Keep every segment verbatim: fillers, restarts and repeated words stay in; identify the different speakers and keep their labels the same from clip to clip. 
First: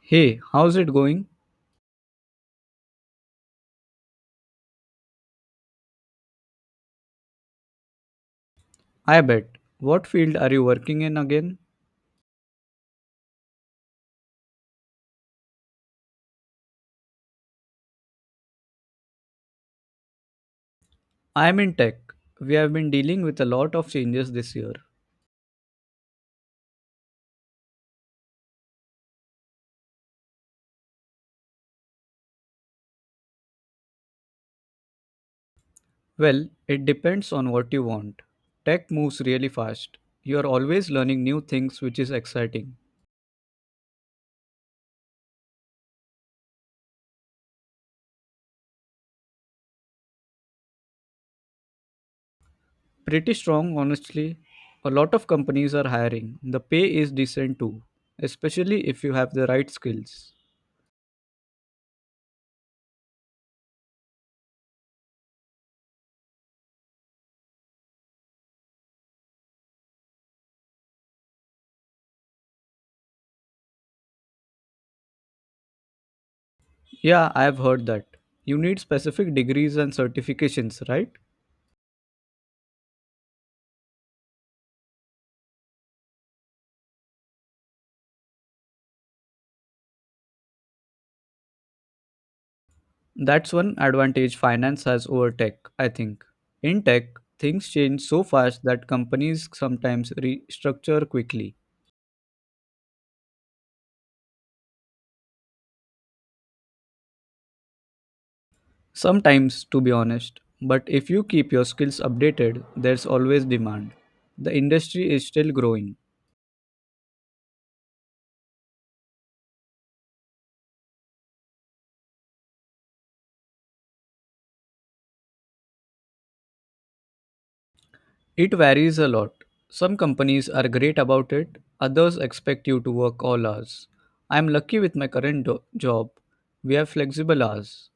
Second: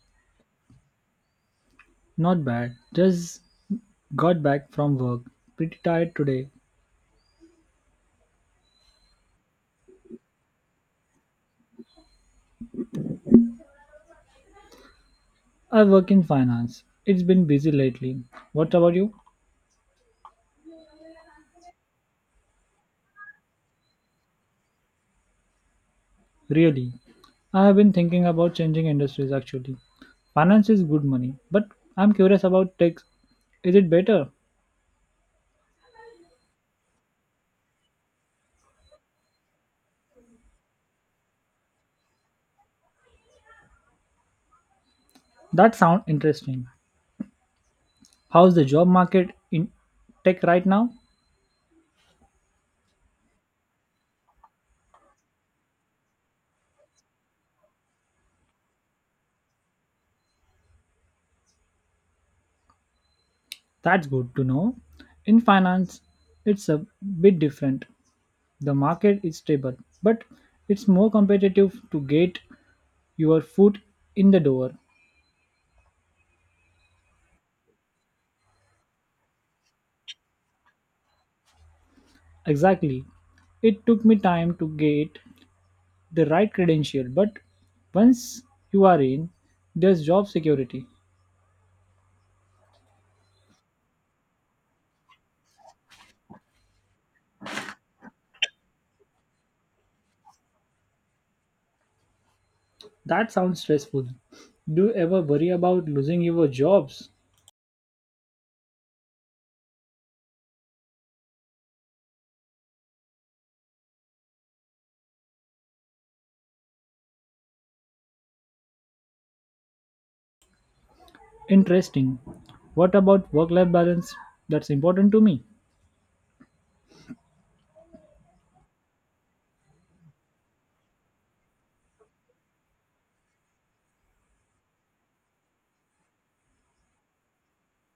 Speaker 1: Hey, how's it going?
Speaker 2: Not bad. Just got back from work. Pretty tired today.
Speaker 1: I bet. What field are you working in again?
Speaker 2: I work in finance. It's been busy lately. What about you?
Speaker 1: I'm in tech. We have been dealing with a lot of changes this year.
Speaker 2: Really? I have been thinking about changing industries actually. Finance is good money, but I'm curious about tech. Is it better?
Speaker 1: Well, it depends on what you want. Tech moves really fast. You are always learning new things, which is exciting.
Speaker 2: That sounds interesting. How's the job market in tech right now?
Speaker 1: Pretty strong, honestly. A lot of companies are hiring. The pay is decent too, especially if you have the right skills.
Speaker 2: That's good to know. In finance, it's a bit different. The market is stable, but it's more competitive to get your foot in the door.
Speaker 1: Yeah, I have heard that. You need specific degrees and certifications, right?
Speaker 2: Exactly. It took me time to get the right credential, but once you are in, there's job security.
Speaker 1: That's one advantage finance has over tech, I think. In tech, things change so fast that companies sometimes restructure quickly.
Speaker 2: That sounds stressful. Do you ever worry about losing your jobs?
Speaker 1: Sometimes, to be honest. But if you keep your skills updated, there's always demand. The industry is still growing.
Speaker 2: Interesting. What about work life balance? That's important to me.
Speaker 1: It varies a lot. Some companies are great about it, others expect you to work all hours. I'm lucky with my current do- job. We have flexible hours.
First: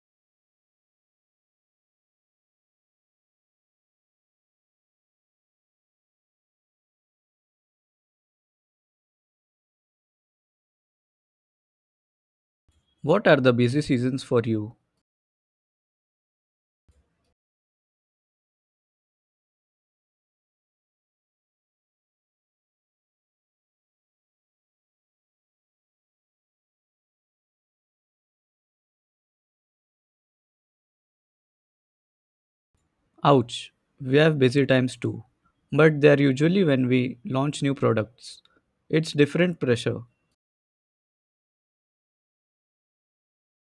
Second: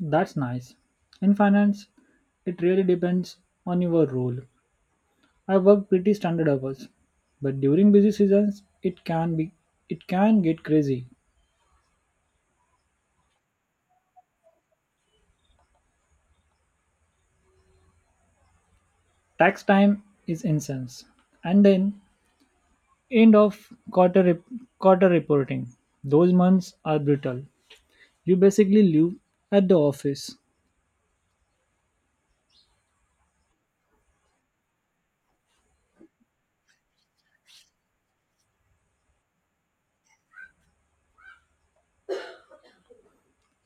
Speaker 2: That's nice. In finance, it really depends on your role. I work pretty standard hours, but during busy seasons, it can be it can get crazy.
Speaker 1: What are the busy seasons for you?
Speaker 2: Tax time is incense. And then end of quarter rep- quarter reporting. Those months are brutal. You basically live at the office,
Speaker 1: Ouch, we have busy times too, but they're usually when we launch new products. It's different pressure,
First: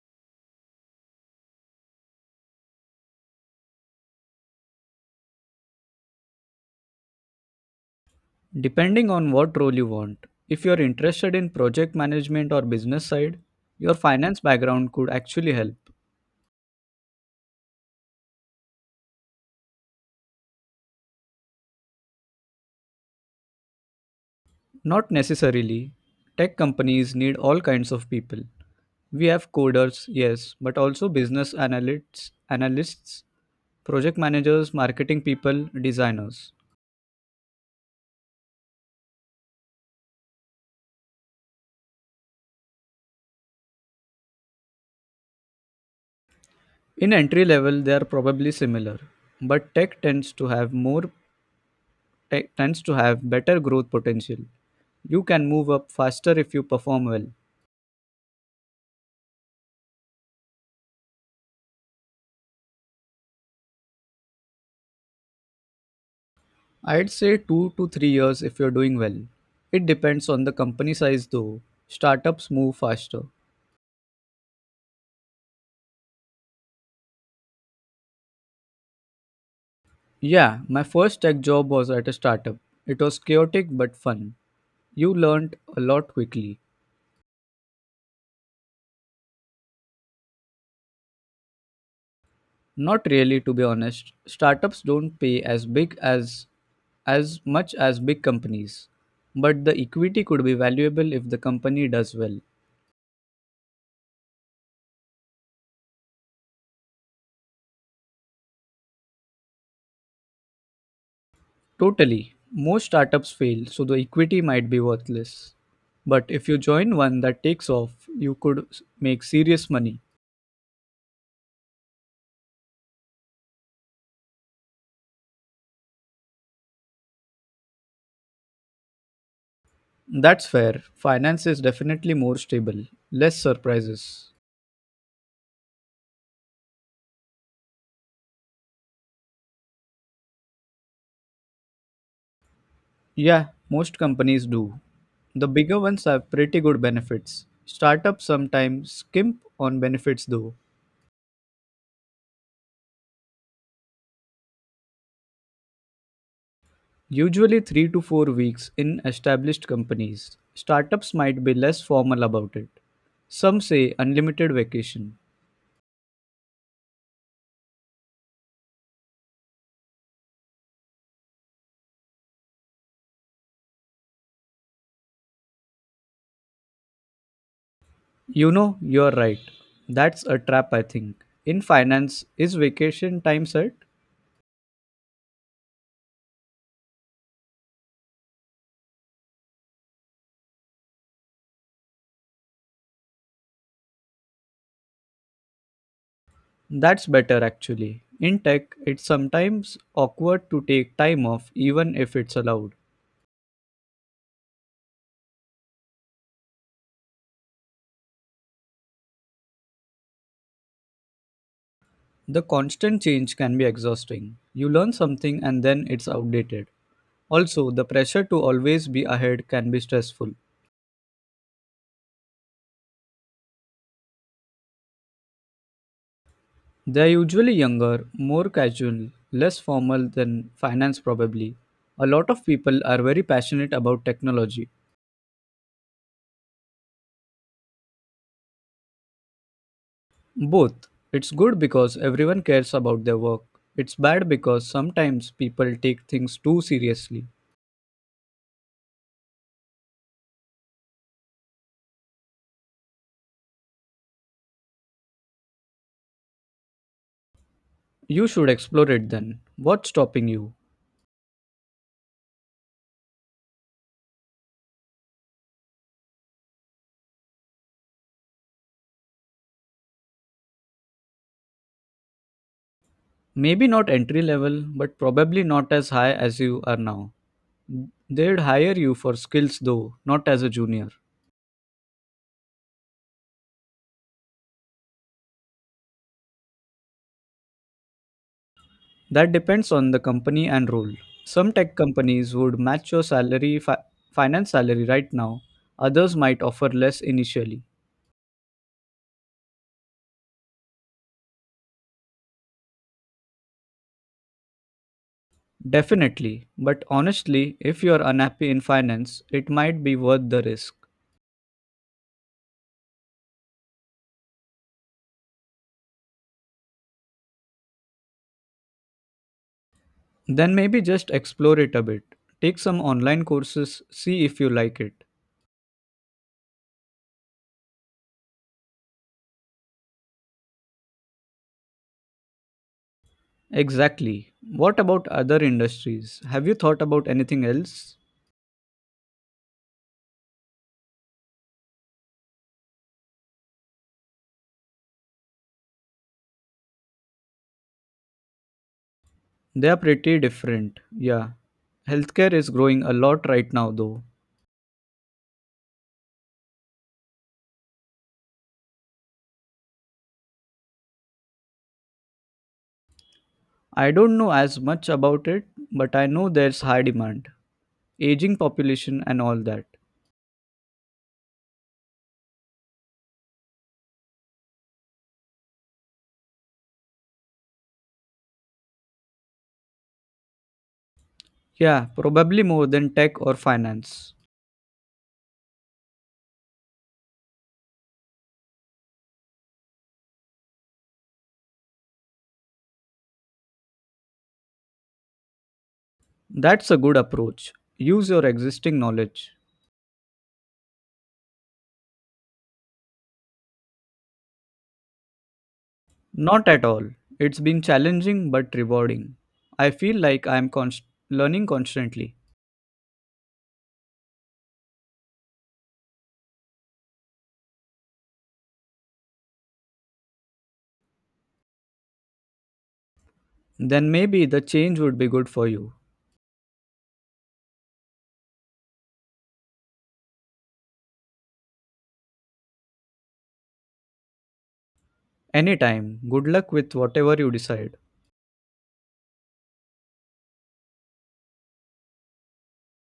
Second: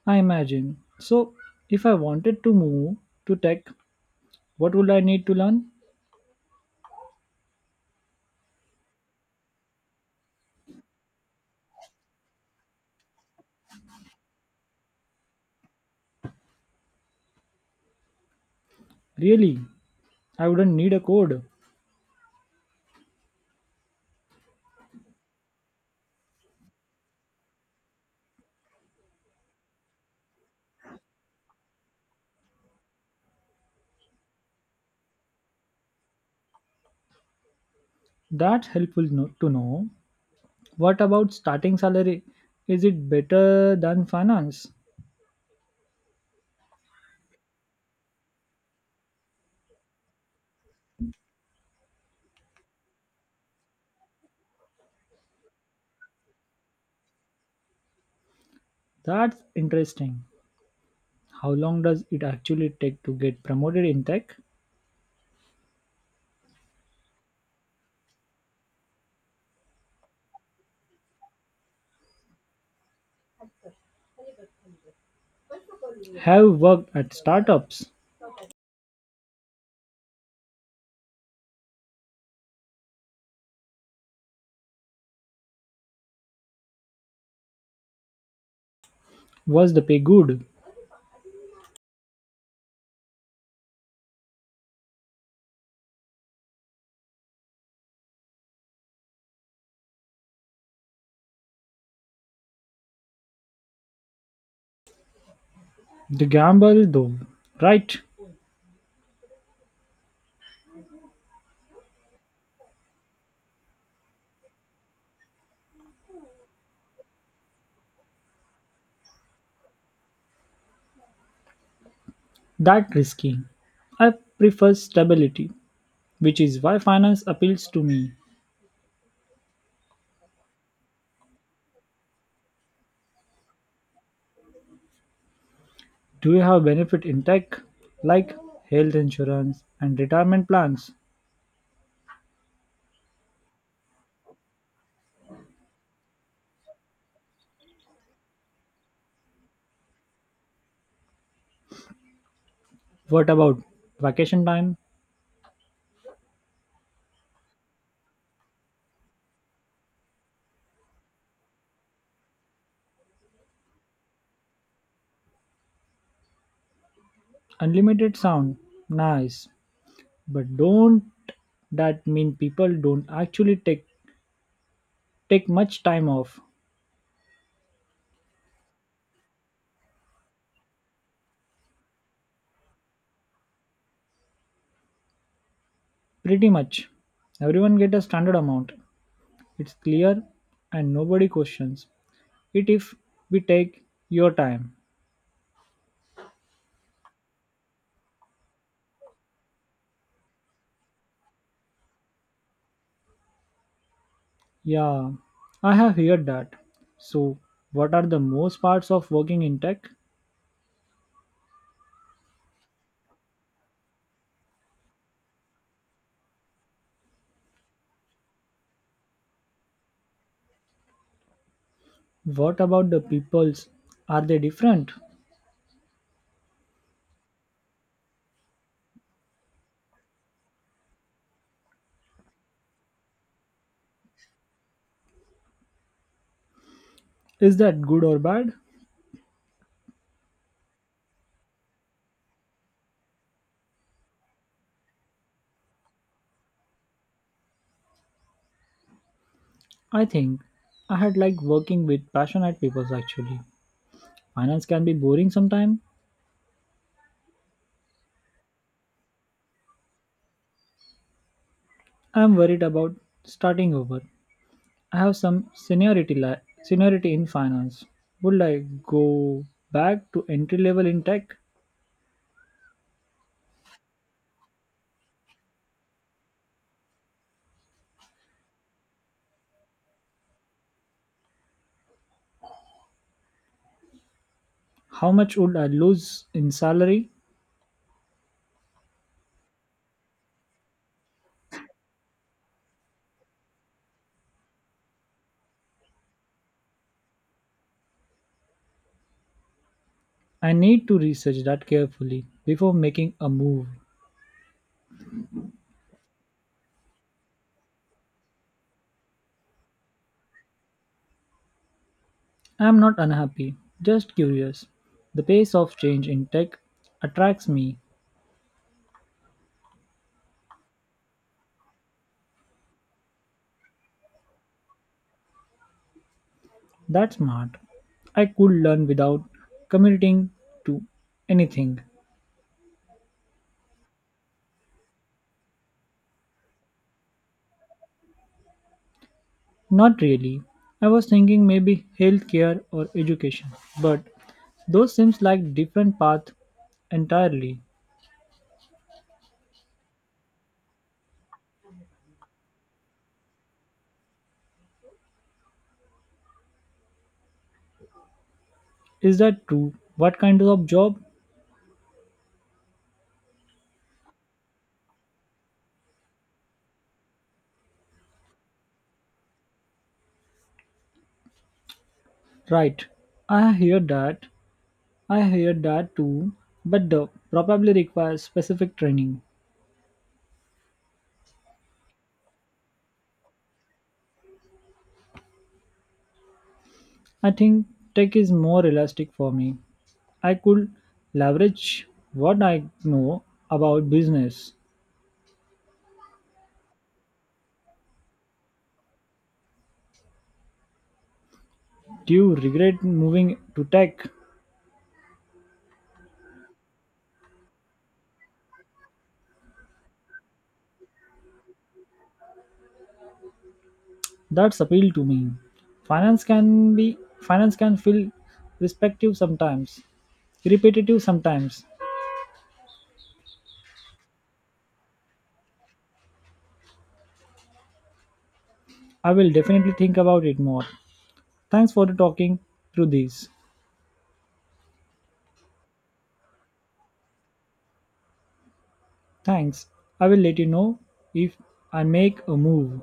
Speaker 2: I imagine. So if I wanted to move to tech, what would I need to learn?
Speaker 1: depending on what role you want. If you're interested in project management or business side, your finance background could actually help.
Speaker 2: Really, I wouldn't need a code.
Speaker 1: Not necessarily. Tech companies need all kinds of people. We have coders, yes, but also business analysts, analysts, project managers, marketing people, designers.
Speaker 2: That's helpful no- To know. What about starting salary? Is it better than finance?
Speaker 1: In entry level, they are probably similar, but tech tends to have more tech tends to have better growth potential. You can move up faster if you perform well.
Speaker 2: That's interesting. How long does it actually take to get promoted in tech?
Speaker 1: I'd say two to three years if you're doing well. It depends on the company size though. Startups move faster.
Speaker 2: Have worked at startups.
Speaker 1: Yeah, my first tech job was at a startup. It was chaotic but fun. You learned a lot quickly.
Speaker 2: Was the pay good?
Speaker 1: Not really, to be honest. Startups don't pay as big as as much as big companies. But the equity could be valuable if the company does well.
Speaker 2: The gamble, though, right?
Speaker 1: Totally. Most startups fail, so the equity might be worthless. But if you join one that takes off, you could s- make serious money.
Speaker 2: That risky. I prefer stability, which is why finance appeals to me.
Speaker 1: That's fair. Finance is definitely more stable, less surprises.
Speaker 2: Do you have benefit in tech, like health insurance and retirement plans?
Speaker 1: Yeah, most companies do. The bigger ones have pretty good benefits. Startups sometimes skimp on benefits though.
Speaker 2: What about vacation time?
Speaker 1: Usually three to four weeks in established companies. Startups might be less formal about it. Some say unlimited vacation.
Speaker 2: Unlimited sound, nice, but don't that mean people don't actually take take much time off?
Speaker 1: You know, you're right. That's a trap, I think. In finance, is vacation time set?
Speaker 2: Pretty much, everyone get a standard amount. It's clear and nobody questions it if we take your time.
Speaker 1: That's better actually. In tech, it's sometimes awkward to take time off even if it's allowed.
Speaker 2: Yeah, I have heard that. So, what are the most parts of working in tech?
Speaker 1: The constant change can be exhausting. You learn something and then it's outdated. Also, the pressure to always be ahead can be stressful.
Speaker 2: What about the peoples? Are they different?
Speaker 1: They're usually younger, more casual, less formal than finance, probably. A lot of people are very passionate about technology.
Speaker 2: Is that good or bad?
Speaker 1: Both. It's good because everyone cares about their work. It's bad because sometimes people take things too seriously.
Speaker 2: I think I had like working with passionate people actually. Finance can be boring sometimes.
Speaker 1: You should explore it then. What's stopping you?
Speaker 2: I'm worried about starting over. I have some seniority la- seniority in finance. Would I go back to entry level in tech?
Speaker 1: Maybe not entry level, but probably not as high as you are now. They'd hire you for skills though, not as a junior.
Speaker 2: How much would I lose in salary?
Speaker 1: That depends on the company and role. Some tech companies would match your salary fi- finance salary right now. Others might offer less initially.
Speaker 2: I need to research that carefully before making a move.
Speaker 1: Definitely, but honestly, if you're unhappy in finance, it might be worth the risk.
Speaker 2: I am not unhappy, just curious. The pace of change in tech attracts me.
Speaker 1: Then maybe just explore it a bit. Take some online courses, see if you like it.
Speaker 2: That's smart. I could learn without committing to anything.
Speaker 1: Exactly. What about other industries? Have you thought about anything else?
Speaker 2: Not really. I was thinking maybe healthcare or education, but those seems like different path entirely.
Speaker 1: They are pretty different. Yeah. Healthcare is growing a lot right now, though.
Speaker 2: Is that true? What kind of job?
Speaker 1: I don't know as much about it, but I know there's high demand, aging population, and all that.
Speaker 2: Right. I hear that I hear that too, but the probably requires specific training.
Speaker 1: Yeah, probably more than tech or finance.
Speaker 2: I think tech is more elastic for me. I could leverage what I know about business.
Speaker 1: That's a good approach. Use your existing knowledge.
Speaker 2: Do you regret moving to tech?
Speaker 1: Not at all. It's been challenging but rewarding. I feel like I'm const- learning constantly.
Speaker 2: That's appeal to me. Finance can be finance can feel respective sometimes, repetitive sometimes.
Speaker 1: Then maybe the change would be good for you.
Speaker 2: I will definitely think about it more. Thanks for talking through this.
Speaker 1: Anytime, good luck with whatever you decide.
Speaker 2: Thanks. I will let you know if I make a move.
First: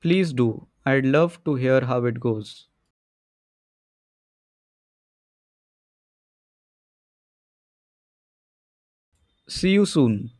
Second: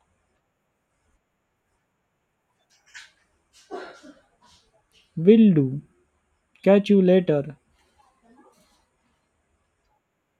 Speaker 1: Please do. I'd love to hear how it goes.
Speaker 2: Will do. Catch you later.
Speaker 1: See you soon.